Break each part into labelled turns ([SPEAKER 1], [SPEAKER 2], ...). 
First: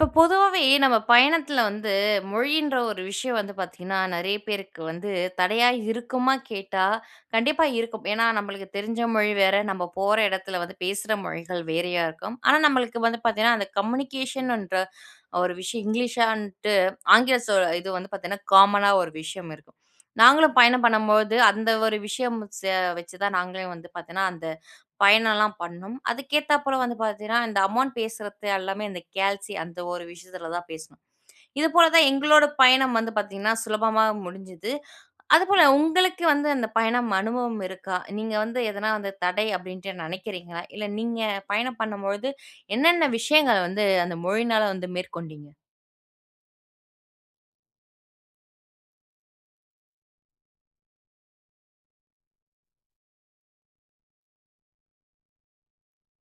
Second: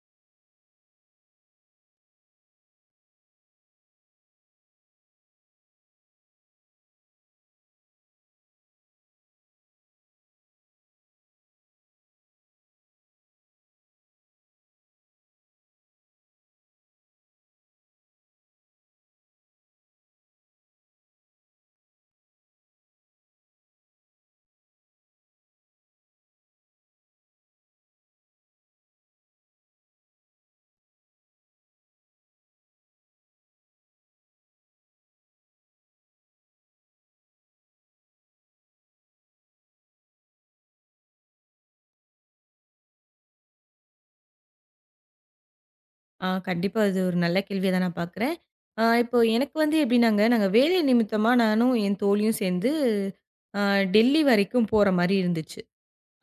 [SPEAKER 1] இப்போ பொதுவாவே நம்ம பயணத்துல வந்து மொழின்ற ஒரு விஷயம் வந்து பார்த்தீங்கன்னா, நெறைய பேருக்கு வந்து தடையா இருக்குமா கேட்டா, கண்டிப்பா இருக்கும். ஏன்னா நம்மளுக்கு தெரிஞ்ச மொழி வேற, நம்ம போற இடத்துல வந்து பேசுற மொழிகள் வேறையா இருக்கும். ஆனா நம்மளுக்கு வந்து பார்த்தீங்கன்னா, அந்த கம்யூனிகேஷன்ன்ற ஒரு விஷயம் இங்கிலீஷான்ட்டு ஆங்கில இது வந்து பார்த்தீங்கன்னா, காமனா ஒரு விஷயம் இருக்கும். நாங்களும் பயணம் பண்ணும்போது அந்த ஒரு விஷயம் வச்சு தான் நாங்களே வந்து பார்த்தீங்கன்னா, அந்த பயணம்லாம் பண்ணோம். அதுக்கேத்தாப்போல வந்து பார்த்தீங்கன்னா, இந்த அமௌண்ட் பேசுறது எல்லாமே இந்த கேல்சி அந்த ஒரு விஷயத்துல தான் பேசணும். இதுபோல தான் எங்களோட பயணம் வந்து பார்த்தீங்கன்னா, சுலபமா முடிஞ்சது. அதுபோல உங்களுக்கு வந்து அந்த பயணம் அனுபவம் இருக்கா? நீங்க வந்து எதனா அந்த தடை அப்படின்ட்டு நினைக்கிறீங்களா? இல்ல நீங்க பயணம் பண்ணும்பொழுது என்னென்ன விஷயங்கள வந்து அந்த மொழினால வந்து மேற்கொண்டீங்க?
[SPEAKER 2] கண்டிப்பா. அது ஒரு நல்ல கேள்வியா தான் நான் பார்க்குறேன். இப்போ எனக்கு வந்து எப்படின்னாங்க, நாங்க வேலை நிமித்தமா நானும் என் தோழியும் சேர்ந்து அ டெல்லி வரைக்கும் போற மாரி இருந்துச்சு.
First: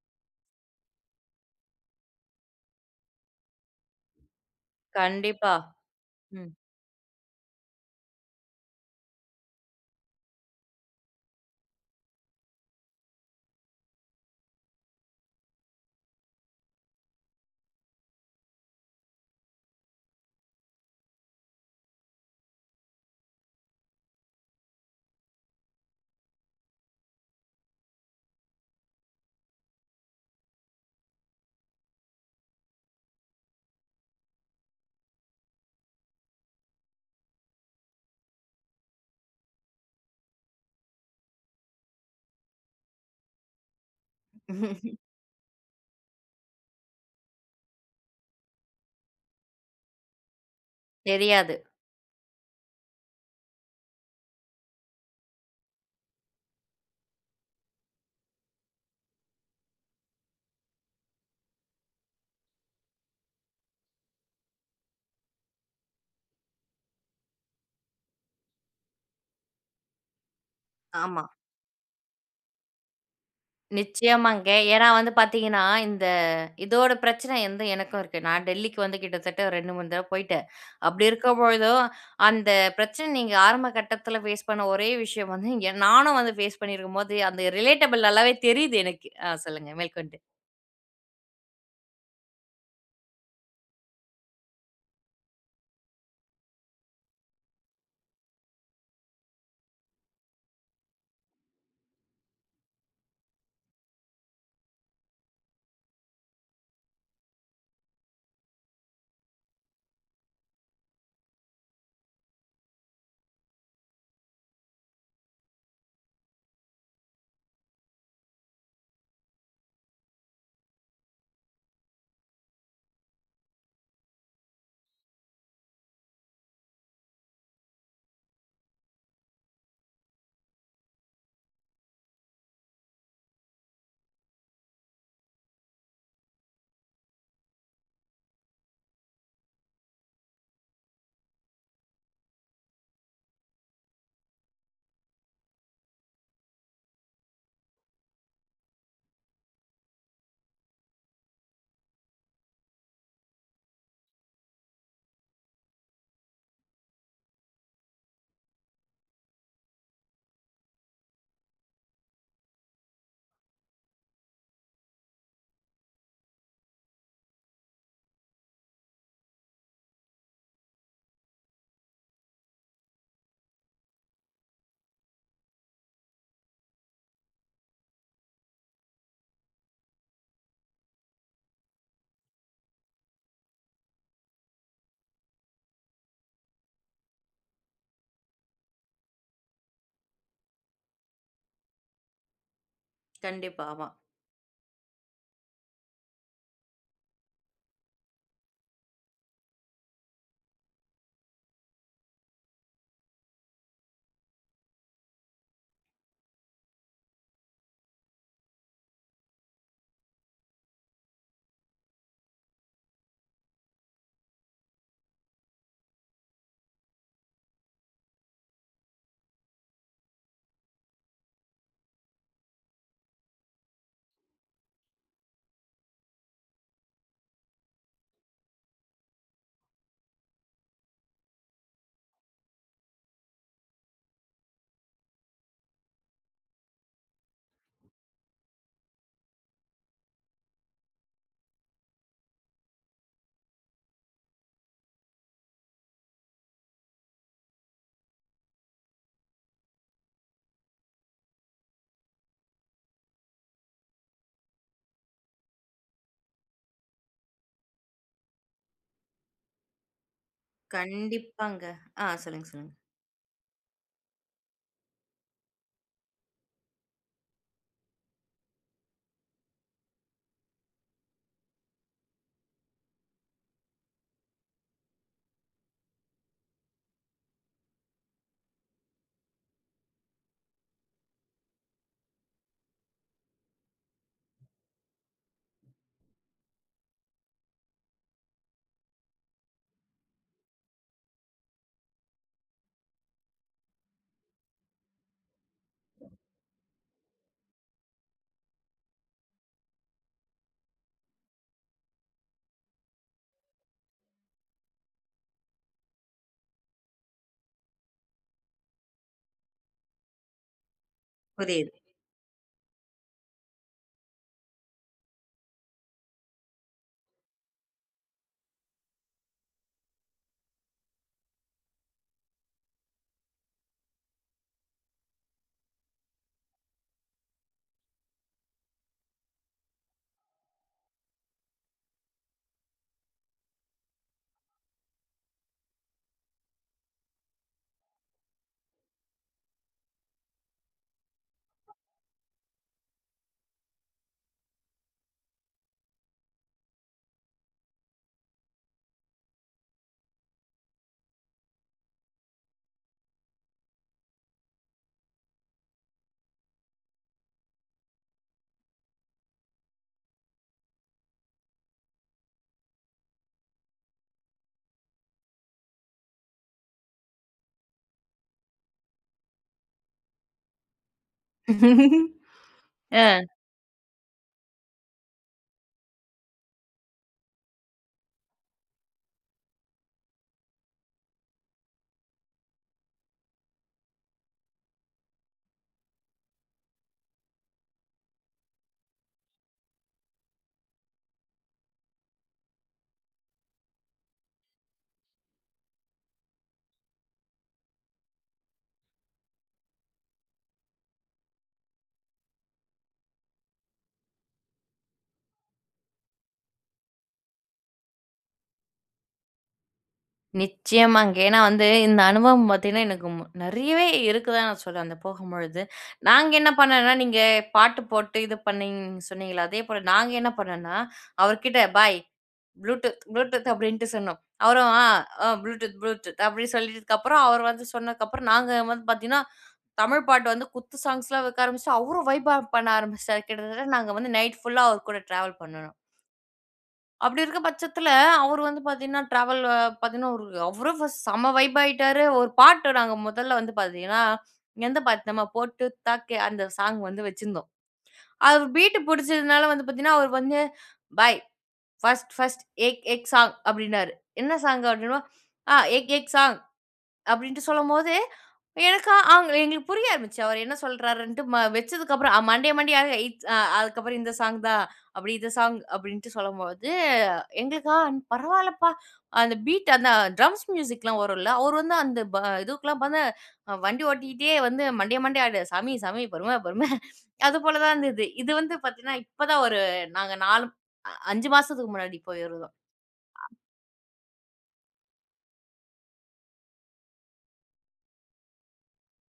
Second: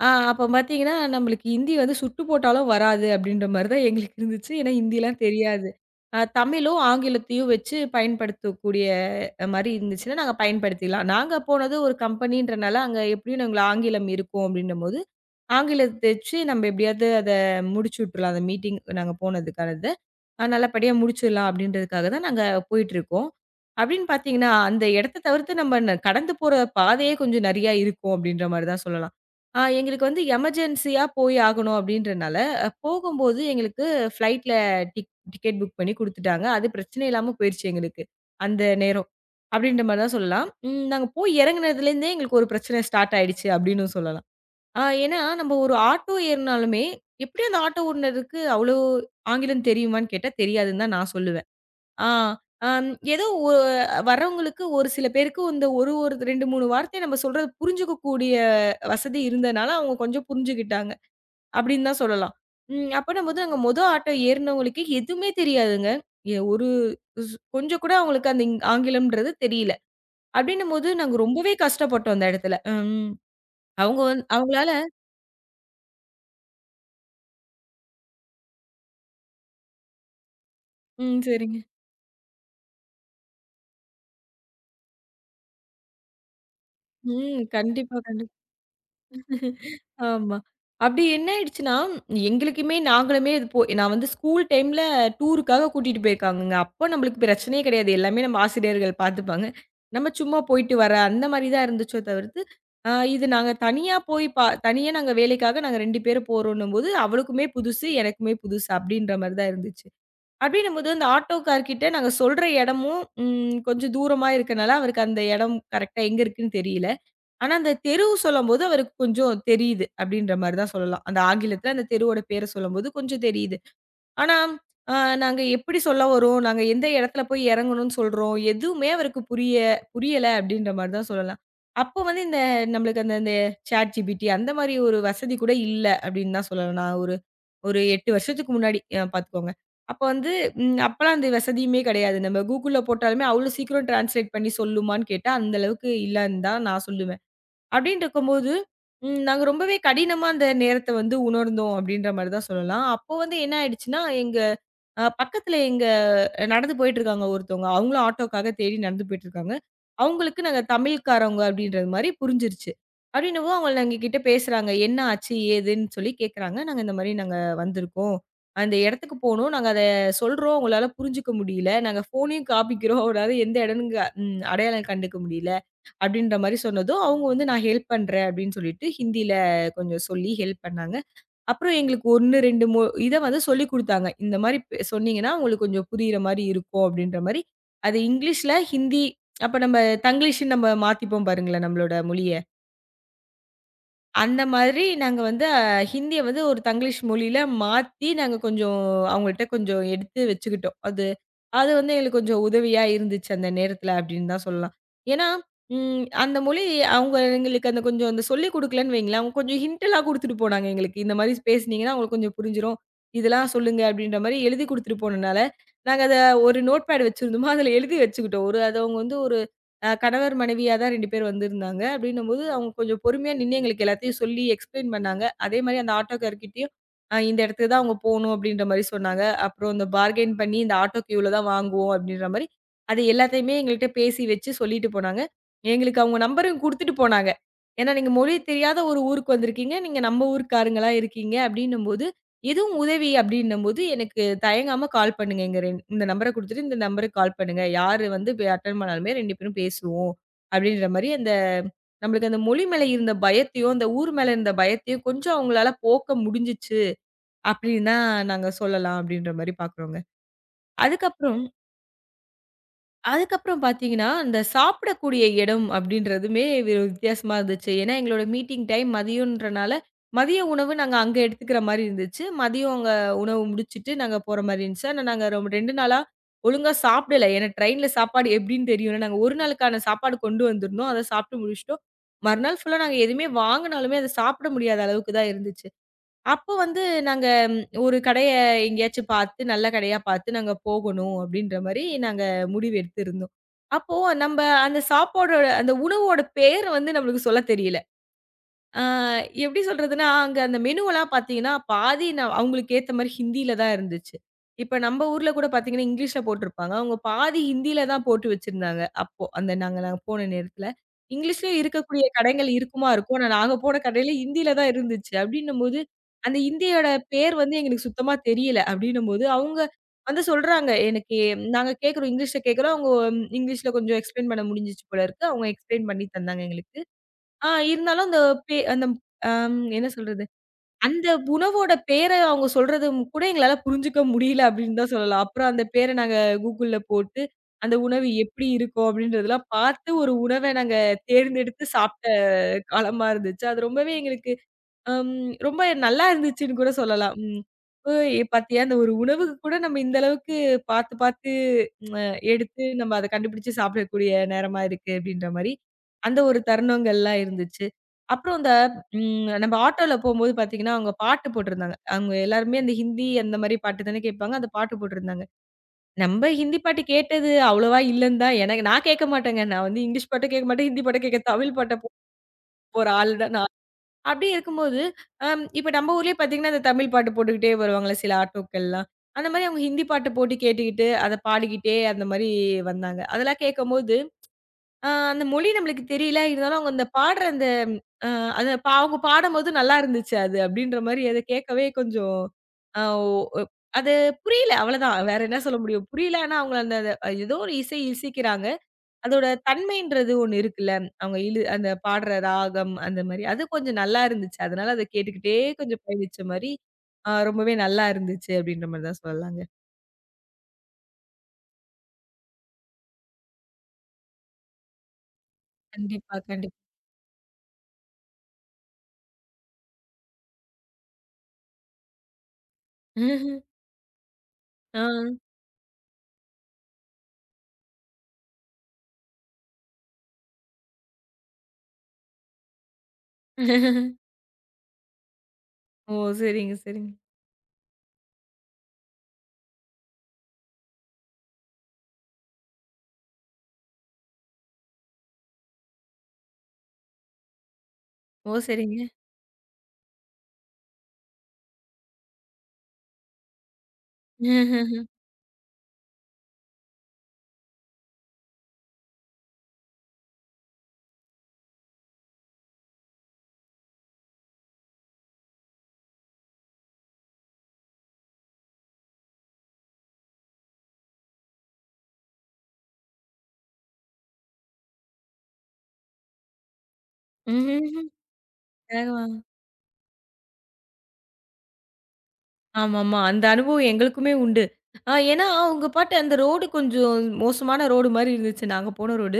[SPEAKER 2] அப்ப பார்த்தீங்கன்னா, நம்மளுக்கு ஹிந்தி வந்து சுட்டு போட்டாலும் வராது அப்படின்ற மாரி தான் எங்களுக்கு இருந்துச்சு. ஏன்னா ஹிந்திலாம்
[SPEAKER 1] கண்டிப்பா.
[SPEAKER 2] தெரியாது.
[SPEAKER 1] ம்.
[SPEAKER 2] தமிழும், ஆங்கிலத்தையும் வச்சு பயன்படுத்தக்கூடிய மாரி இருந்துச்சுன்னா, நாங்க பயன்படுத்திக்கலாம். நாங்க போனது ஒரு கம்பெனின்றனால, அங்க எப்படியும் நாங்க ஆங்கிலம் இருக்கும் அப்படின்னும்போது, ஆங்கிலத்த வச்சு நம்ம எப்படியாவது அத முடிச்சு விட்டுறலாம். அந்த மீட்டிங் நாங்க போனதுக்கானது. நல்லபடியா முடிச்சிடலாம் அப்படின்றதுக்காக தான் நாங்க போயிட்டுருக்கோம். அப்படின்னு பார்த்தீங்கன்னா, அந்த இடத்த தவிர்த்து நம்ம கடந்து போற பாதையே கொஞ்சம் நெறையா இருக்கும் அப்படின்ற மாரி தான் சொல்லலாம். எங்களுக்கு வந்து எமர்ஜென்சியா போய் ஆகணும் அப்படின்றனால, போகும்போது எங்களுக்கு ஃப்ளைட்ல டிக்கெட் புக் பண்ணி குடுத்துட்டாங்க. அது பிரச்சனை இல்லாம போயிருச்சு எங்களுக்கு. அந்த நேரம். அப்படின்ற மாரி தான் சொல்லலாம். நாங்க போய் இறங்குனதுலேருந்தே எங்களுக்கு ஒரு பிரச்சனை ஸ்டார்ட் ஆயிடுச்சு அப்படின்னு சொல்லலாம். ஏன்னா, நம்ம ஒரு ஆட்டோ ஏறுனாலுமே, எப்படி அந்த ஆட்டோ ஓட்டுனருக்கு அவ்ளோ ஆங்கிலம் தெரியுமான்னு கேட்டா, தெரியாதுன்னு தான் நான் சொல்லுவேன்.
[SPEAKER 1] தெரியாது.
[SPEAKER 2] ஆ, அம் ஏதோ ஒ வர்றவங்களுக்கு ஒரு சில பேருக்கு இந்த ஒரு 2, 3 வார்த்தை நம்ம சொல்றது புரிஞ்சுக்கக்கூடிய வசதி இருந்தனால, அவங்க கொஞ்சம் புரிஞ்சுக்கிட்டாங்க. அப்படின்னு தான் சொல்லலாம். அப்ப நம்ம வந்து நாங்க மொத ஆட்டோ ஏறுனவங்களுக்கு எதுவுமே தெரியாதுங்க. எ ஒரு ஸ் கொஞ்சம் கூட அவங்களுக்கு அந்த ஆங்கிலம்ன்றது தெரியல. அப்படின்னும்போது, நாங்க
[SPEAKER 1] ஆமா.
[SPEAKER 2] ரொம்பவே கஷ்டப்பட்டோம் அந்த இடத்துல. ம் அவங்க வந்
[SPEAKER 1] நிச்சயமாங்க.
[SPEAKER 2] அவங்களால
[SPEAKER 1] ஏன்னா வந்து பார்த்தீங்கன்னா, இந்த இதோட பிரச்சனை வந்து எனக்கும் இருக்கு. நான் டெல்லிக்கு வந்து கிட்டத்தட்ட 2, 3 தடவ போயிட்டேன். அப்படி
[SPEAKER 2] ம் சரிங்க.
[SPEAKER 1] இருக்கும்பொழுதும், அந்த பிரச்சனை நீங்க ஆரம்ப கட்டத்தில ஃபேஸ் பண்ண ஒரே விஷயம் வந்து, நானும் வந்து ஃபேஸ் பண்ணியிருக்கும்போது,
[SPEAKER 2] ம்.
[SPEAKER 1] அந்த
[SPEAKER 2] கண்டிப்பா,
[SPEAKER 1] ரிலேட்டபிள் நல்லாவே
[SPEAKER 2] கண்டிப்பா.
[SPEAKER 1] தெரியுது எனக்கு. ஆ சொல்லுங்க மேற்கொண்டு.
[SPEAKER 2] ஆமா. அப்படி என்ன ஆயிடுச்சுன்னா, எங்களுக்குமே நாங்களுமே இது போ நான் வந்து ஸ்கூல் டைம்ல டூருக்காக கூட்டிட்டு போயிருக்காங்கங்க. அப்போ நம்மளுக்கு பிரச்சனையே கிடையாது. எல்லாமே நம்ம ஆசிரியர்கள் பார்த்துப்பாங்க. நம்ம சும்மா போயிட்டு வர அந்த மாரி தான் இருந்துச்சோ தவிர்த்து, இது நாங்க தனியா போய் பா தனியா நாங்க வேலைக்காக நாங்க 2 பேரும் போறோன்னும்போது, அவளுக்குமே புதுசு, எனக்குமே புதுசு அப்படின்ற மாரி தான் இருந்துச்சு. அப்படின்னும்போது அந்த ஆட்டோக்கார்கிட்ட நாங்க சொல்ற இடமும் கொஞ்சம் தூரமா இருக்கனால, அவருக்கு அந்த இடம் கரெக்ட்டா எங்க இருக்குன்னு தெரியல. ஆனா, அந்த தெரு சொல்லும்போது அவருக்கு கொஞ்சம் தெரியுது. அப்படின்ற மாரி தான் சொல்லலாம். அந்த ஆங்கிலத்துல அந்த தெருவோட பேர சொல்லும்போது கொஞ்சம் தெரியுது. ஆனா, அ நாங்க எப்படி சொல்ல வரோம்? நாங்க எந்த இடத்துல போய் இறங்கணும்னு சொல்றோம்? எதுவுமே அவருக்கு புரியல அப்படின்ற மாரி தான் சொல்லலாம். அப்போ வந்து நம்மளுக்கு அந்த ChatGPT அந்த மாரி ஒரு வசதி கூட இல்ல அப்படின்னு தான் சொல்லலாம். நான் ஒரு ஒரு 8 வருஷத்துக்கு முன்னாடி பாத்துக்கோங்க. அப்ப வந்து அப்பலாம் அந்த வசதியுமே கிடையாது. நம்ம Googleல போட்டாலுமே அவ்வளோ சீக்கிரம் டிரான்ஸ்லேட் பண்ணி சொல்லுமான்னு கேட்டா, அந்த அளவுக்கு இல்லன்னு தான் நான் சொல்லுவேன். அப்டின்ட்டு இருக்கும்போது, நாங்க ரொம்பவே கடினமா அந்த நேரத்த வந்து உணர்ந்தோம் அப்டின்ற மாரி தான் சொல்லலாம். அப்போ வந்து என்ன ஆயிடுச்சுன்னா, எங்க அ பக்கத்துல எங்க நடந்து போயிட்டுருக்காங்க ஒருத்தவங்க. அவங்களும் ஆட்டோக்காக தேடி நடந்து போயிட்டுருக்காங்க. அவங்களுக்கு நாங்க தமிழ்க்காரவங்க அப்டின்றது மாரி புரிஞ்சிருச்சு. அப்டின்னவும் அவங்க எங்ககிட்ட பேசுறாங்க. "என்ன ஆச்சு? ஏதுன்னு?" சொல்லி கேட்குறாங்க. நாங்க இந்த மாரி நாங்க வந்திருக்கோம். அந்த இடத்துக்கு போணும். நாங்க அத சொல்றோம். உங்களால புரிஞ்சுக்க முடியல. நாங்க ஃபோனையும் காமிக்கிறோம். உங்களால எந்த இடம்னு க ம் அடையாளம் கண்டுக்க முடியல. அப்படின்ற மாரி சொன்னதும், அவங்க வந்து "நான் ஹெல்ப் பண்றேன்" அப்படின்னு சொல்லிட்டு ஹிந்தியில கொஞ்சம் சொல்லி ஹெல்ப் பண்ணாங்க. அப்புறம் எங்களுக்கு 1, 2 மொ இத வந்து சொல்லிக் குடுத்தாங்க. இந்த மாரி சொன்னீங்கன்னா, உங்களுக்கு கொஞ்சம் புரியிற மாரி இருக்கும் அப்படின்ற மாரி. அது இங்கிலீஷ்ல, ஹிந்தி அப்ப நம்ம தங்கிலீஷ்ன்னு நம்ம மாத்திப்போம் பாருங்களேன் நம்மளோட மொழிய.
[SPEAKER 1] கண்டிப்பா. ஆமா.
[SPEAKER 2] அந்த மாதிரி நாங்க வந்து ஹிந்திய வந்து ஒரு தங்கிலீஷ் மொழியில மாத்தி, நாங்க கொஞ்சம் அவங்கள்ட்ட கொஞ்சம் எடுத்து வச்சுக்கிட்டோம். அது அது வந்து எங்களுக்கு கொஞ்சம் உதவியா இருந்துச்சு அந்த நேரத்துல அப்படின்னு தான் சொல்லலாம். ஏன்னா, ம் அந்த மொழி அவங்க எங்களுக்கு அந்த கொஞ்சம் அந்த சொல்லிக் குடுக்கலன்னு வைங்களேன், அவங்க கொஞ்சம் ஹிண்ட்டெல்லாம் குடுத்துட்டு போனாங்க எங்களுக்கு. இந்த மாதிரி பேசுனீங்கன்னா அவங்களுக்கு கொஞ்சம் புரிஞ்சிரும். இதெல்லாம் சொல்லுங்க அப்படின்ற மாரி எழுதி குடுத்துட்டு போனனால, நாங்க அத ஒரு நோட்பேட் வச்சிருந்தோமா, அதுல எழுதி வச்சுக்கிட்டோம். ஒரு அது அவங்க வந்து ஒரு அ கணவர், மனைவியா தான் 2 பேர் வந்திருந்தாங்க. அப்டின்னும்போது, அவங்க கொஞ்சம் பொறுமையா நின்னு எங்களுக்கு எல்லாத்தையும் சொல்லி எக்ஸ்ப்ளைன் பண்ணாங்க. அதே மாரி அந்த ஆட்டோக்காரர்கிட்டயும், இந்த இடத்துக்கு தான் அவங்க போணும் அப்டின்ற மாரி சொன்னாங்க. அப்புறம் இந்த பார்கெயின் பண்ணி இந்த ஆட்டோக்கு இவ்ளோ தான் வாங்குவோம் அப்டின்ற மாரி, அது எல்லாத்தையுமே எங்கள்ட்ட பேசி வச்சு சொல்லிட்டு போனாங்க. எங்களுக்கு அவங்க நம்பரும் குடுத்துட்டு போனாங்க. ஏன்னா, நீங்க மொழி தெரியாத ஒரு ஊருக்கு வந்திருக்கீங்க. நீங்க நம்ம ஊர்க்காரங்களா இருக்கீங்க அப்டின்னும்போது எதுவும் உதவி அப்படின்னும்போது எனக்கு தயங்காம கால் பண்ணுங்க. "எங்க ரெண் இந்த நம்பர குடுத்துட்டு, இந்த நம்பருக்கு கால் பண்ணுங்க. யாரு வந்து அட்டெண்ட் பண்ணாலுமே 2 பேரும் பேசுவோம்." அப்படின்ற மாரி அந்த நம்மளுக்கு அந்த மொழி மேல இருந்த பயத்தையோ, அந்த ஊர் மேல இருந்த பயத்தையோ கொஞ்சம் அவங்களால போக்க முடிஞ்சுச்சு அப்படின்னு தான் நாங்க சொல்லலாம் அப்படின்ற மாரி பார்க்குறோங்க. அதுக்கப்புறம்
[SPEAKER 1] கண்டிப்பாங்க. ஆ சொல்லுங்க, சொல்லுங்க.
[SPEAKER 2] அதுக்கப்புறம் பார்த்தீங்கன்னா, அந்த சாப்பிடக்கூடிய இடம் அப்படின்றதுமே வித்தியாசமா இருந்துச்சு. ஏன்னா, எங்களோட மீட்டிங் டைம் மதியம்ன்றனால, மதிய உணவு நாங்க அங்க எடுத்துக்கிற மாரி இருந்துச்சு. மதியம் அங்க உணவு முடிச்சுட்டு நாங்க போற மாரி இருந்துச்சு. ஆனா, நாங்க 2 நாளா ஒழுங்கா சாப்பிடல. ஏன்னா ட்ரெயின்ல சாப்பாடு எப்படின்னு தெரியும்ல. நாங்க ஒரு நாளுக்கான சாப்பாடு கொண்டு வந்திருந்தோம். அத சாப்பிட்டு முடிச்சுட்டோம். மறுநாள் ஃபுல்லா நாங்க எதுவுமே வாங்குனாலுமே அத சாப்பிட முடியாத அளவுக்கு தான் இருந்துச்சு. அப்போ வந்து நாங்க ம், ஒரு கடைய எங்கேயாச்சும் பார்த்து, நல்ல கடையா பார்த்து நாங்க போகணும் அப்படின்ற மாரி நாங்க முடிவு எடுத்திருந்தோம். அப்போ நம்ப அந்த சாப்பாடோட அந்த உணவோட பேர் வந்து நம்மளுக்கு சொல்ல தெரியல. ஆ எப்படி சொல்றதுன்னா, அங்க அந்த மெனுவெல்லாம் பார்த்தீங்கன்னா, பாதி அவங்களுக்கு ஏத்த மாரி ஹிந்தியில தான் இருந்துச்சு. இப்ப நம்ம ஊர்ல கூட பார்த்தீங்கன்னா, இங்கிலீஷ்ல போட்டிருப்பாங்க. அவங்க பாதி ஹிந்தியில தான் போட்டு வச்சிருந்தாங்க. அப்போ அந்த நாங்க நாங்க போன நேரத்துல. இங்கிலீஷ்லயே
[SPEAKER 1] புரியுது.
[SPEAKER 2] இருக்கக்கூடிய கடைகள் இருக்குமா இருக்கும். ஆனா நாங்க போன கடையில ஹிந்தியில தான் இருந்துச்சு. அப்படின்னும்போது, அந்த ஹிந்தியோட பேர் வந்து எங்களுக்கு சுத்தமா தெரியல. அப்படின்னும்போது, அவங்க வந்து சொல்றாங்க. எனக்கு நாங்க கேட்கிறோம் இங்கிலீஷ்ல கேட்கிறோம். அவங்க இங்கிலீஷ்ல கொஞ்சம் எக்ஸ்பிளைன் பண்ண முடிஞ்சுச்சு போல இருக்கு. அவங்க எக்ஸ்பிளைன் பண்ணி தந்தாங்க எங்களுக்கு. இருந்தாலும் அந்த பே அந்த அம் என்ன சொல்றது? அந்த உணவோட பேர அவங்க சொல்றதும் கூட எங்களால புரிஞ்சுக்க முடியல அப்படின்னு தான் சொல்லலாம். அப்புறம் அந்த பேர நாங்க Googleல போட்டு, அந்த உணவு எப்படி இருக்கும் அப்படின்றதெல்லாம் பார்த்து ஒரு உணவ நாங்க தேர்ந்தெடுத்து சாப்பிட்ட காலமா இருந்துச்சு. அது ரொம்பவே எங்களுக்கு அம் ரொம்ப நல்லா இருந்துச்சுன்னு கூட சொல்லலாம். ம். "ஓய்! பாத்தியா இந்த ஒரு உணவுக்கு கூட நம்ம இந்த அளவுக்கு பாத்து பாத்து அ எடுத்து நம்ம அத கண்டுபிடிச்சு சாப்பிடக்கூடிய நேரமா இருக்கு." அப்படின்ற மாரி, அந்த ஒரு தருணங்கள்லாம் இருந்துச்சு. அப்புறம் அந்த நம்ம ஆட்டோல போம்போது பாத்தீங்கன்னா, அவங்க பாட்டு போட்டிருந்தாங்க. அவங்க எல்லாருமே அந்த ஹிந்தி அந்த மாரி பாட்டு தானே கேட்பாங்க. அந்த பாட்டு போட்டிருந்தாங்க. நம்ம ஹிந்தி பாட்டு கேட்டது அவ்வளவா இல்லன்னு தான் எனக்கு நான் கேட்க மாட்டேங்க. நான் வந்து இங்கிலீஷ் பாட்டும் கேட்க மாட்டேன், ஹிந்தி பாட்டும் கேட்க தமிழ் பாட்ட போற ஆள் தான் நான். அப்படி இருக்கும்போது, இப்ப நம்ம ஊர்லயே பார்த்தீங்கன்னா, அந்த தமிழ் பாட்டு போட்டுக்கிட்டே வருவாங்கல்ல சில ஆட்டோக்கள்லாம். அந்த மாரி அவங்க ஹிந்தி பாட்டு போட்டு கேட்டுக்கிட்டு, அத பாடிக்கிட்டே அந்த மாரி வந்தாங்க. அதெல்லாம் கேட்கும்போது, அந்த மொழி நம்மளுக்கு தெரியல. இருந்தாலும் அவங்க அந்த பாடுற அந்த அ அத ப அவங்க பாடும்போது நல்லா இருந்துச்சு அது அப்படின்ற மாரி அத கேட்கவே கொஞ்சம் அ ஒ அது புரியல அவ்வளோதான். வேற என்ன சொல்ல முடியும்? புரியல. ஆனா அவங்க அந்த அத ஏதோ ஒரு இசை இசைக்கிறாங்க. அதோட தன்மைன்றது ஒண்ணு இருக்குல்ல. அவங்க அந்த பாடுற ராகம் அந்த மாரி. அது கொஞ்சம் நல்லா இருந்துச்சு. அதனால அத கேட்டுக்கிட்டே கொஞ்சம் பயணிச்ச மாரி, ரொம்பவே நல்லா இருந்துச்சு அப்டின்ற மாரி தான் சொல்லலாங்க.
[SPEAKER 1] நிச்சயமாங்க. ஏன்னா வந்து இந்த அனுபவம் பார்த்தீங்கன்னா, எனக்கு நெறையவே இருக்குதான் நான் சொல்லுவேன், அந்த போகும்பொழுது.
[SPEAKER 2] கண்டிப்பா,
[SPEAKER 1] நாங்க என்ன
[SPEAKER 2] கண்டிப்
[SPEAKER 1] பண்ணோம்னா, நீங்க பாட்டு போட்டு இது பண்ணீங்கன்னு சொன்னீங்கல்ல, அதேபோல நாங்க என்ன பண்ணோம்னா, அவர்கிட்ட "பாய் ப்ளூடூத், ப்ளூடூத்" அப்படின்ட்டு சொன்னோம். அவரும்
[SPEAKER 2] ஆ.
[SPEAKER 1] "ஆ, ப்ளூடூத், ப்ளூடூத்" அப்படி சொல்லிட்டதுக்கப்புறம், அவர் வந்து சொன்னதுக்கப்புறம் நாங்க வந்து பார்த்தீங்கன்னா, தமிழ் பாட்டு வந்து குத்து சாங்ஸ்லாம் வைக்க ஆரம்பிச்சுட்டோம். அவரும் பண்ண ஆரம்பிச்சுட்டாரு. கிட்டத்தட்ட நாங்க வந்து நைட் ஃபுல்லா அவர் கூட ட்ராவல் பண்ணுனோம்.
[SPEAKER 2] ஓ! சரிங்க, சரிங்க.
[SPEAKER 1] அப்படி இருக்க பட்சத்துல, அவரு வந்து பாத்தீங்கன்னா, ஒரு அவரும் ஃபர்ஸ்ட் செம்ம வைப் ஆயிட்டாரு. ஒரு பாட்டு நாங்க முதல்ல வந்து பாத்தீங்கன்னா, எந்த பாட்டு நம்ம "போட்டு தாக்கே" அந்த சாங் வந்து வச்சிருந்தோம்.
[SPEAKER 2] ஓ!
[SPEAKER 1] அது பீட்
[SPEAKER 2] சரிங்க.
[SPEAKER 1] புடிச்சதுனால வந்து பாத்தீங்கன்னா, அவரு வந்து "பாய் ஃபர்ஸ்ட் ஃபர்ஸ்ட் ஏக் ஏக் சாங்" அப்படின்னாரு. "என்ன சாங்?" அப்படின்னா, "ஆ ஏக் ஏக் சாங்." அப்டின்ட்டு சொல்லும்போது, எனக்கு அங்க எங்களுக்கு புரிய ஆரம்பிச்சு. அவரு என்ன சொல்றாருன்ட்டு வச்சதுக்கப்புறம் மண்டைய மண்டைய இட்ஸ் அ அதுக்கப்புறம் இந்த சாங் தான். அப்படி இந்த சாங் அப்படின்ட்டு சொல்லும்போது, எங்களுக்கா பரவால்லப்பா! அந்த பீட் அந்த ட்ரம்ஸ் மியூசிக்லாம் வரும்ல, அவரு வந்து அந்த இதுக்கெல்லாம் பாத்தா வண்டி ஓட்டிக்கிட்டே வந்து மண்டைய மண்டைய ஆடு. சாமி சாமி பொறும பொறும. அது போல
[SPEAKER 2] ம்ஹும்.
[SPEAKER 1] தான்
[SPEAKER 2] ம்ஹும்.
[SPEAKER 1] இருந்தது. இது வந்து பாத்தீங்கன்னா, இப்ப தான் நாங்க 4 5 மாசத்துக்கு முன்னாடி போயிருந்தோம்.
[SPEAKER 2] ஆமாமா. அந்த அனுபவம் எங்களுக்குமே உண்டு. ஏன்னா, அவங்க பாட்டு அந்த ரோடு கொஞ்சம் மோசமான ரோடு மாரி இருந்துச்சு. நாங்க போன ரோடு.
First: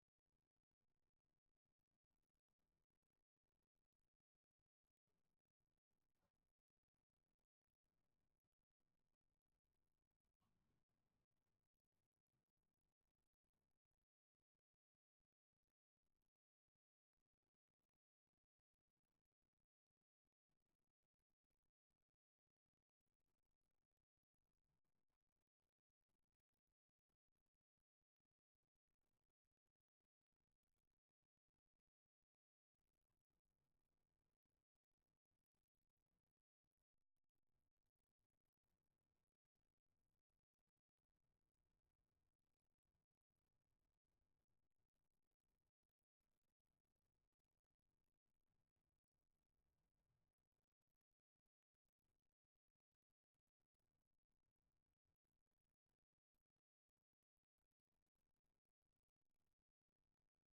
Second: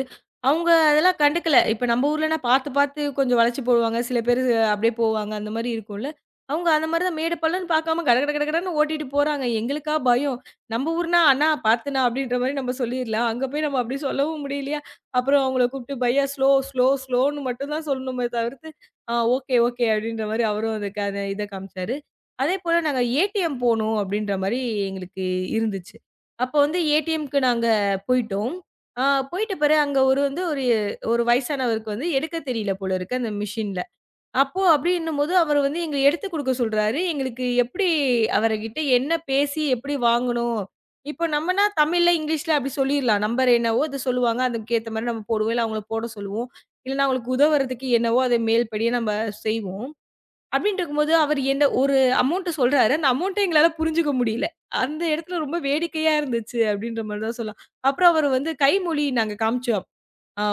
[SPEAKER 2] அவங்க அதெல்லாம் கண்டுக்கல. இப்ப நம்ம ஊர்லனா பார்த்து, பார்த்து கொஞ்சம் வளைச்சு போடுவாங்க. சில பேரு அப்படியே போவாங்க. அந்த மாரி இருக்கும்ல. அவங்க அந்த மாரி தான் மேடு பள்ளம்ன்னு பார்க்காம கட கட கட கடன்னு ஓட்டிட்டு போறாங்க. எங்களுக்கா பயம். நம்ம ஊர்னா, "அண்ணா பார்த்துண்ணா" அப்படின்ற மாரி நம்ம சொல்லிர்லாம். அங்க போய் நம்ம அப்படி சொல்லவும் முடியலையா? அப்புறம் அவங்கள கூப்பிட்டு "பையா ஸ்லோ, ஸ்லோ, ஸ்லோன்னு" மட்டும் தான் சொல்லணுமே தவிர்த்து, "ஆ ஓகே, ஓகே" அப்படின்ற மாரி அவரும் அதுக்கான இத காமிச்சாரு. அதேபோல நாங்க ஏடிஎம் போணும் அப்படின்ற மாரி எங்களுக்கு இருந்துச்சு. அப்போ வந்து ஏடிஎம்க்கு நாங்க போயிட்டோம். ஆ போயிட்ட பிறகு அங்க ஒரு வயசானவருக்கு வந்து எடுக்க தெரியல போல இருக்கு அந்த மிஷின்ல. அப்போ அப்படின்னும்போது அவரு வந்து எங்கள எடுத்து குடுக்க சொல்றாரு. எங்களுக்கு எப்படி அவர்கிட்ட என்ன பேசி எப்படி வாங்கணும்? இப்போ நம்மனா தமிழ்ல, இங்கிலீஷ்ல அப்படி சொல்லிர்லாம். நம்பர் என்னவோ அத சொல்லுவாங்க. அதுக்கேத்த மாரி நம்ம போடுவோம். இல்ல அவங்கள போட சொல்லுவோம். இல்லன்னா அவங்களுக்கு உதவுறதுக்கு என்னவோ அத மேல்படியே நம்ம செய்வோம். அப்டின்ட்டு இருக்கும்போது, அவரு என்ன ஒரு அமௌண்ட் சொல்றாரு. அந்த அமௌண்ட்ட எங்களால புரிஞ்சுக்க முடியல. அந்த இடத்துல ரொம்ப வேடிக்கையா இருந்துச்சு அப்டின்ற மாரி தான் சொல்லலாம். அப்புறம் அவரு வந்து கைமொழி நாங்க காமிச்சோம். ஆ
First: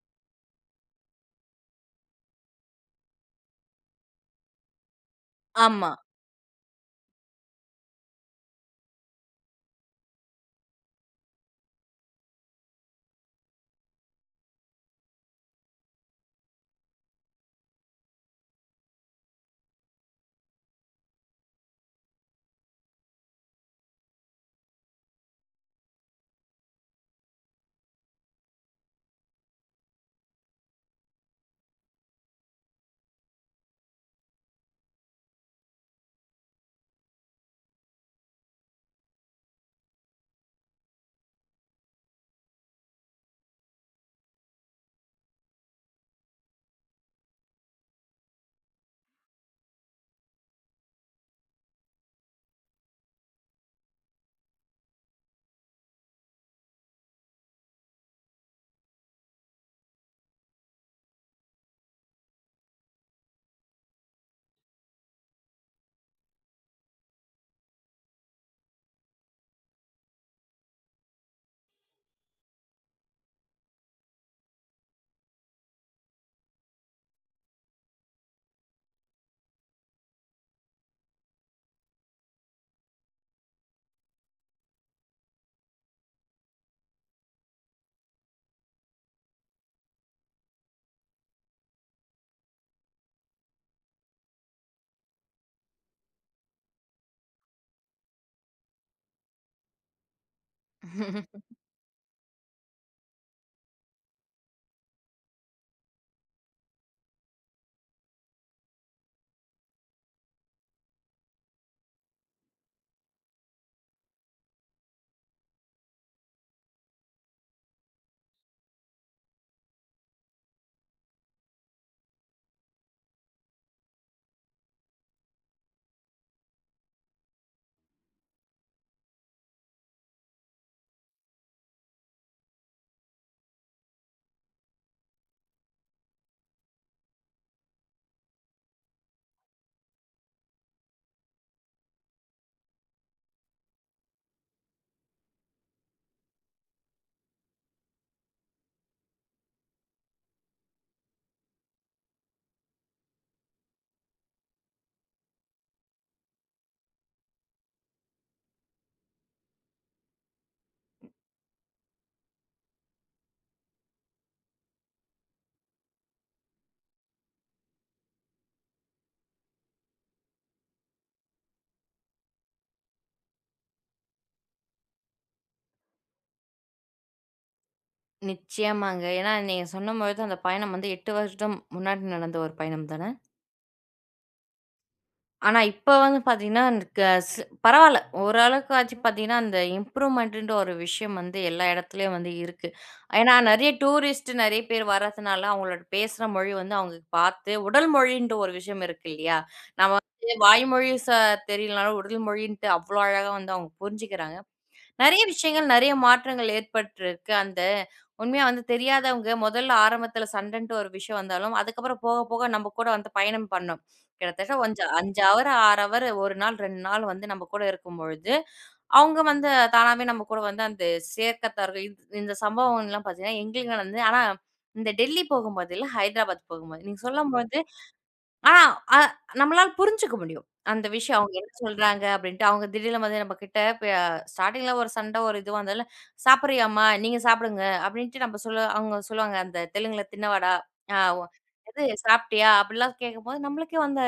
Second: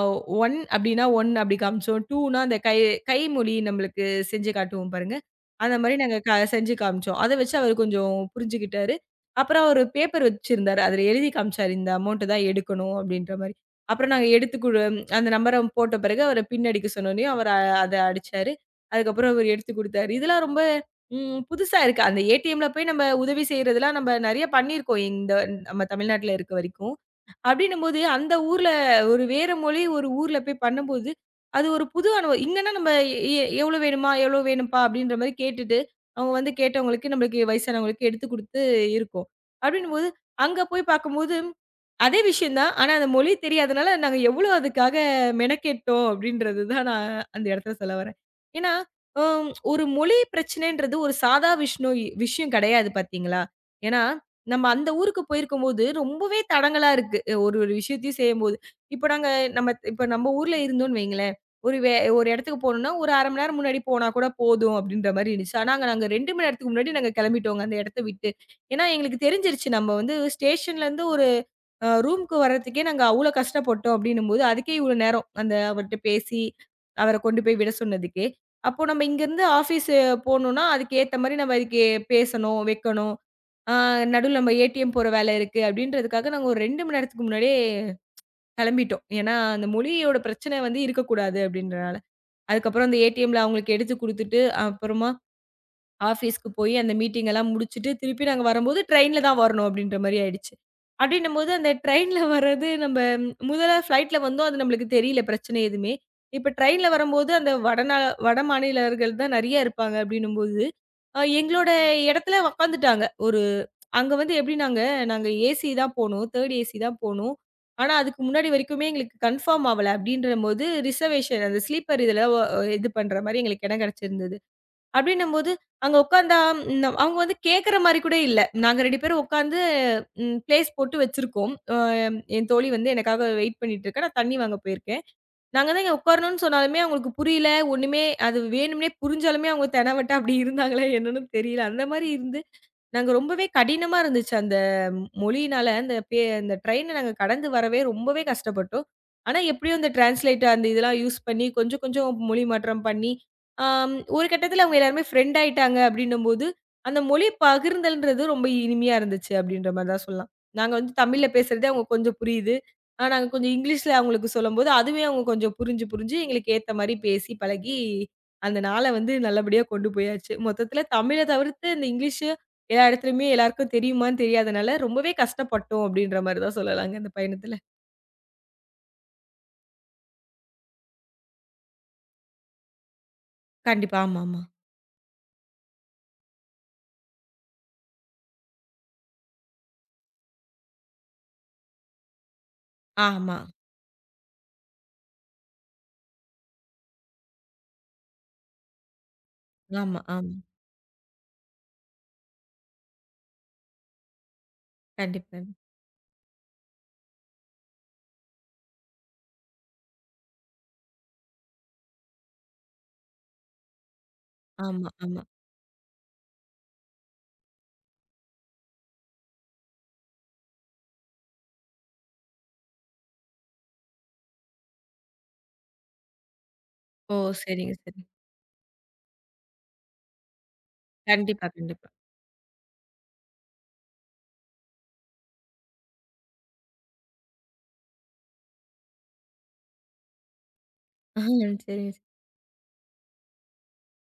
[SPEAKER 2] 1 அப்டின்னா 1 அப்டி காமிச்சோம். 2ன்னா அந்த கைமொழி நம்மளுக்கு செஞ்சு காட்டுவோம் பாருங்க. அந்த
[SPEAKER 1] ஆமா.
[SPEAKER 2] மாரி நாங்க செஞ்சு காமிச்சோம். அத வச்சு அவரு கொஞ்சம் புரிஞ்சுகிட்டாரு. அப்புறம் அவரு பேப்பர் வச்சிருந்தாரு. அதுல எழுதி காமிச்சாரு. இந்த அமௌண்ட் தான் எடுக்கணும் அப்டின்ற மாரி. அப்புறம் நாங்க எடுத்து குடு அந்த நம்பர போட்ட பிறகு அவர பின் அடிக்க சொன்னோனயும் அவரு அத அடிச்சாரு. அதுக்கப்புறம் அவரு எடுத்து குடுத்தாரு. இதெல்லாம் ரொம்ப புதுசா இருக்கு. அந்த ஏடிஎம்ல போய் நம்ம உதவி செய்றதெல்லாம் நம்ம நெறைய பண்ணியிருக்கோம். இந்த நம்ம தமிழ்நாட்டுல இருக்க வரைக்கும். அப்படின்னும்போது, அந்த ஊர்ல ஒரு வேற மொழி ஒரு ஊர்ல போய் பண்ணும்போது, அது ஒரு புது அனுபவம். இங்கன்னா நம்ம எவ்வளோ வேணுமா? எவ்வளோ வேணும்ப்பா? அப்படின்ற மாரி கேட்டுட்டு, அவங்க வந்து கேட்டவங்களுக்கு நம்மளுக்கு வயசானவங்களுக்கு எடுத்து குடுத்து இருக்கோம். அப்படின்னும்போது, அங்க போய் பார்க்கும்போது அதே விஷயம் தான். ஆனா அந்த மொழி தெரியாதனால, நாங்க எவ்ளோ அதுக்காக மெனக்கெட்டோம் அப்படின்றது தான் நான் அந்த இடத்துல சொல்ல வரேன். ஏன்னா, அ ஒரு மொழி பிரச்சனைன்றது ஒரு சாதா விஷயம் கிடையாது பார்த்தீங்களா? ஏன்னா, நம்ம அந்த ஊருக்கு போயிருக்கும்போது ரொம்பவே தடங்கலா இருக்கு. ஒரு ஒரு விஷயத்தையும் செய்யும்போது. இப்ப நாங்க இப்ப நம்ம ஊர்ல இருந்தோம்னு வைங்களேன், ஒரு வே ஒரு இடத்துக்கு போணும்னா, ஒரு 1/2 மணி நேரம் முன்னாடி போனா கூட போதும் அப்படின்ற மாரி இருந்துச்சு. ஆனா, அங்க நாங்க 2 மணி நேரத்துக்கு முன்னாடி நாங்க கிளம்பிட்டோங்க அந்த இடத்த விட்டு. ஏன்னா, எங்களுக்கு தெரிஞ்சிருச்சு நம்ம வந்து ஸ்டேஷன்லேருந்து ஒரு ரூம்க்கு வர்றதுக்கே நாங்க அவ்ளோ கஷ்டப்பட்டோம் அப்டின்னும்போது, அதுக்கே இவ்ளோ நேரம். அந்த அவர்ட்ட பேசி, அவர கொண்டு போய் விட சொன்னதுக்கே. அப்போ நம்ம இங்கருந்து ஆஃபீஸு போணும்னா, அதுக்கு ஏத்த மாரி நம்ம அதுக்கு பேசணும், வைக்கணும். ஆ நடுவுல நம்ம ஏடிஎம் போற வேல இருக்கு அப்டின்றதுக்காக நாங்க ஒரு 2 மணி நேரத்துக்கு முன்னாடியே கெளம்பிட்டோம். ஏன்னா, அந்த மொழியோட பிரச்சனை வந்து இருக்கக்கூடாது அப்டின்றனால. அதுக்கப்புறம் அந்த ஏடிஎம்ல அவங்களுக்கு எடுத்து குடுத்துட்டு, அப்புறமா ஆஃபீஸ்க்கு போயி அந்த மீட்டிங் எல்லாம் முடிச்சுட்டு, திருப்பி நாங்க வரும்போது ட்ரெயின்ல தான் வரணும் அப்டின்ற மாரி ஆயிடுச்சு. அப்டின்னும்போது அந்த ட்ரெயின்ல வர்றது நம்ம முதல்ல ஃப்ளைட்ல வந்தோம். அது நம்மளுக்கு தெரியல பிரச்சனை எதுவுமே. இப்ப ட்ரெயின்ல வரும்போது அந்த வட மாநிலர்கள் தான் நெறைய இருப்பாங்க அப்டின்னும்போது, எங்களோட இடத்துல உக்காந்துட்டாங்க. அங்க வந்து எப்டினாங்க, நாங்க நாங்க ஏசி தான் போனோம். 3 ஏசி தான் போனோம். ஆனா, அதுக்கு முன்னாடி வரைக்குமே எங்களுக்கு கன்ஃபார்ம் ஆவல. அப்டின்றபோது ரிசர்வேஷன் அந்த ஸ்லீப்பர் இது பண்ற மாரி எங்களுக்கு இடம் கிடைச்சிருந்தது. அப்டின்னும்போது, அங்க உட்கார்ந்தா ந அவங்க வந்து கேட்கற மாரி கூட இல்ல. நாங்க 2 பேரும் உட்கார்ந்து பிளேஸ் போட்டு வச்சிருக்கோம். என் தோழி வந்து எனக்காக வெயிட் பண்ணிட்டு இருக்கா. நான் தண்ணி வாங்க போயிருக்கேன். நாங்க தான் இங்க உட்காரணும்னு சொன்னாலுமே அவங்களுக்கு புரியல. ஒண்ணுமே அது வேணும்னே புரிஞ்சாலுமே அவங்க தெனவெட்டா அப்டி இருந்தாங்களா என்னன்னு தெரியல. அந்த மாரி இருந்து நாங்க ரொம்பவே கடினமா இருந்துச்சு அந்த மொழியினால, அந்த பே அந்த ட்ரெயின நாங்க கடந்து வரவே ரொம்பவே கஷ்டப்பட்டோம். ஆனா, எப்படியோ அந்த டிரான்ஸ்லேட் அந்த இதெல்லாம் யூஸ் பண்ணி கொஞ்சம் கொஞ்சம் மொழி மாற்றம் பண்ணி, ஒரு கட்டத்தில அவங்க எல்லாருமே ஃப்ரெண்ட் ஆயிட்டாங்க அப்படின்னும்போது, அந்த மொழி பகிர்ந்தல்ன்றது ரொம்ப இனிமையா இருந்துச்சு அப்படின்ற மாரி தான் சொல்லலாம். நாங்க வந்து தமிழ்ல பேசுறது அவங்க கொஞ்சம் புரியுது. ஆனா, நாங்க கொஞ்சம் இங்கிலீஷ்ல அவங்களுக்கு சொல்லும்போது, அதுவே அவங்க கொஞ்சம் புரிஞ்சு புரிஞ்சு எங்களுக்கு ஏத்த மாரி பேசி பழகி, அந்த நாள வந்து நல்லபடியா கொண்டு போயாச்சு. மொத்தத்தில தமிழ தவிர்த்து இந்த இங்கிலீஷு எல்லா இடத்துலயுமே எல்லாருக்கும் தெரியுமான்னு தெரியாதனால, ரொம்பவே கஷ்டப்பட்டோம் அப்படின்ற மாரி தான் சொல்லலாங்க இந்த பயணத்துல.
[SPEAKER 1] நிச்சயமாங்க. ஏன்னா, நீங்க சொன்னபோது அந்த பயணம் வந்து 8 வருடம் முன்னாடி நடந்த ஒரு பயணம் தான.
[SPEAKER 2] கண்டிப்பா. ஆமாமா.
[SPEAKER 1] ஆனா, இப்ப வந்து பார்த்தீங்கன்னா, க ஸ் பரவால்ல. ஓரளவுக்காச்சும் பார்த்தீங்கன்னா, அந்த இம்ப்ரூவ்மெண்ட்டுன்ற ஒரு விஷயம் வந்து எல்லா இடத்துலயும் வந்து இருக்கு. ஏன்னா,
[SPEAKER 2] ஆமா.
[SPEAKER 1] நெறைய டூரிஸ்ட் நெறைய பேர் வர்றதுனால, அவங்களோட பேசுற மொழி வந்து அவங்களுக்கு பார்த்து உடல் மொழின்ற ஒரு விஷயம் இருக்கு இல்லையா?
[SPEAKER 2] ஆமா,
[SPEAKER 1] நம்ம
[SPEAKER 2] ஆமா. ஆமா
[SPEAKER 1] வந்து வாய்மொழி தெரியலனாலும் உடல் மொழின்ட்டு அவ்ளோ அழகா வந்து அவங்க புரிஞ்சுக்கிறாங்க. நெறைய
[SPEAKER 2] கண்டிப்பா.
[SPEAKER 1] விஷயங்கள், நெறைய மாற்றங்கள் ஏற்பட்டிருக்கு. அந்த உண்மையா வந்து தெரியாதவங்க முதல்ல ஆரம்பத்தில சண்டன்ட்டு ஒரு விஷயம் வந்தாலும், அதுக்கப்புறம் போக போக நம்ம கூட வந்து பயணம் பண்ணோம். கிட்டத்தட்ட கொஞ்ச
[SPEAKER 2] ஆமா, ஆமா.
[SPEAKER 1] 5 ஹவர், 6 ஹவர் 1 நாள், 2 நாள் வந்து நம்ம கூட இருக்கும்பொழுது, அவங்க வந்து தானாவே நம்ம கூட வந்து அந்த சேர்க்கத்தார்கள் இந்த சம்பவம்லாம் பார்த்தீங்கன்னா, எங்களுக்கு வந்து ஆனா இந்த டெல்லி போகும்போது இல்ல, ஹைதராபாத் போகும்போது. நீங்க
[SPEAKER 2] ஓ!
[SPEAKER 1] சொல்லும்போது
[SPEAKER 2] சரிங்க, சரிங்க.
[SPEAKER 1] ஆனா, அ நம்மளால புரிஞ்சுக்க முடியும். அந்த விஷயம் அவங்க
[SPEAKER 2] கண்டிப்பா,
[SPEAKER 1] என்ன
[SPEAKER 2] கண்டிப்பா.
[SPEAKER 1] சொல்றாங்க அப்படின்ட்டு. அவங்க திடீர்னு வந்து நம்மகிட்ட இப்ப ஸ்டார்ட்டிங்ல ஒரு சண்டை, ஒரு இதுவா இருந்தாலும், "சாப்பிடுறியாம்மா? நீங்க சாப்பிடுங்க" அப்படின்ட்டு நம்ம சொல்ல அவங்க சொல்லுவாங்க. அந்த தெலுங்குல "தின்னவாடா" ஆ ஒ
[SPEAKER 2] ஆஹ் சரிங்க.
[SPEAKER 1] இது
[SPEAKER 2] சரி.
[SPEAKER 1] "சாப்பிட்டியா?" அப்படிலாம் கேட்கும்போது, நம்மளுக்கே வந்து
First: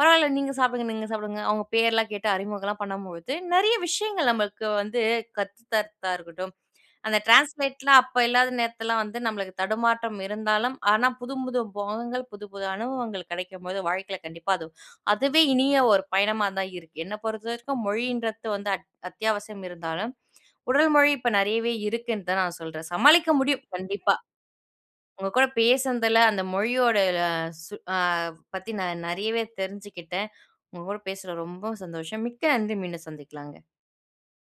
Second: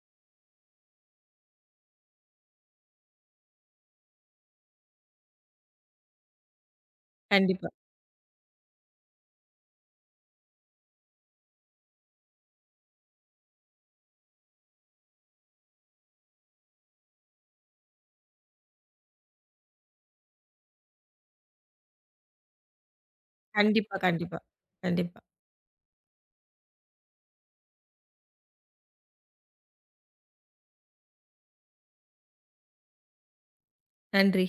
[SPEAKER 1] பரவாயில்ல நீங்க சாப்பிடுங்க, நீங்க சாப்பிடுங்க. அவங்க பேர்லாம் கேட்டு அறிமுகம்லாம் பண்ணும்பொழுது, நெறைய விஷயங்கள் நம்மளுக்கு வந்து கத்து தரதா இருக்கட்டும். அந்த
[SPEAKER 2] கண்டிப்பா.
[SPEAKER 1] டிரான்ஸ்லேட்லாம் அப்ப இல்லாத நேரத்துலலாம் வந்து நம்மளுக்கு தடுமாற்றம் இருந்தாலும், ஆனா புது புது முகங்கள், புது புது அனுபவங்கள் கிடைக்கும்போது வாழ்க்கையில கண்டிப்பா அதுவே இனிய ஒரு பயணமா தான் இருக்கு. என்ன பொறுத்தவரைக்கும் மொழின்றது வந்து அத்தியாவசியம் இருந்தாலும், உடல் மொழி இப்ப நெறையவே இருக்குன்னு தான் நான் சொல்றேன். சமாளிக்க முடியும்
[SPEAKER 2] கண்டிப்பா,
[SPEAKER 1] கண்டிப்பா.
[SPEAKER 2] கண்டிப்பா, கண்டிப்பா.
[SPEAKER 1] உங்க கூட பேசுனதுல அந்த மொழியோட சு அ பத்தி நான் நெறையவே தெரிஞ்சுக்கிட்டேன். உங்க கூட பேசுனது ரொம்ப சந்தோஷம். மிக்க நன்றி. மீண்டும் சந்திக்கலாங்க.
[SPEAKER 2] நன்றி.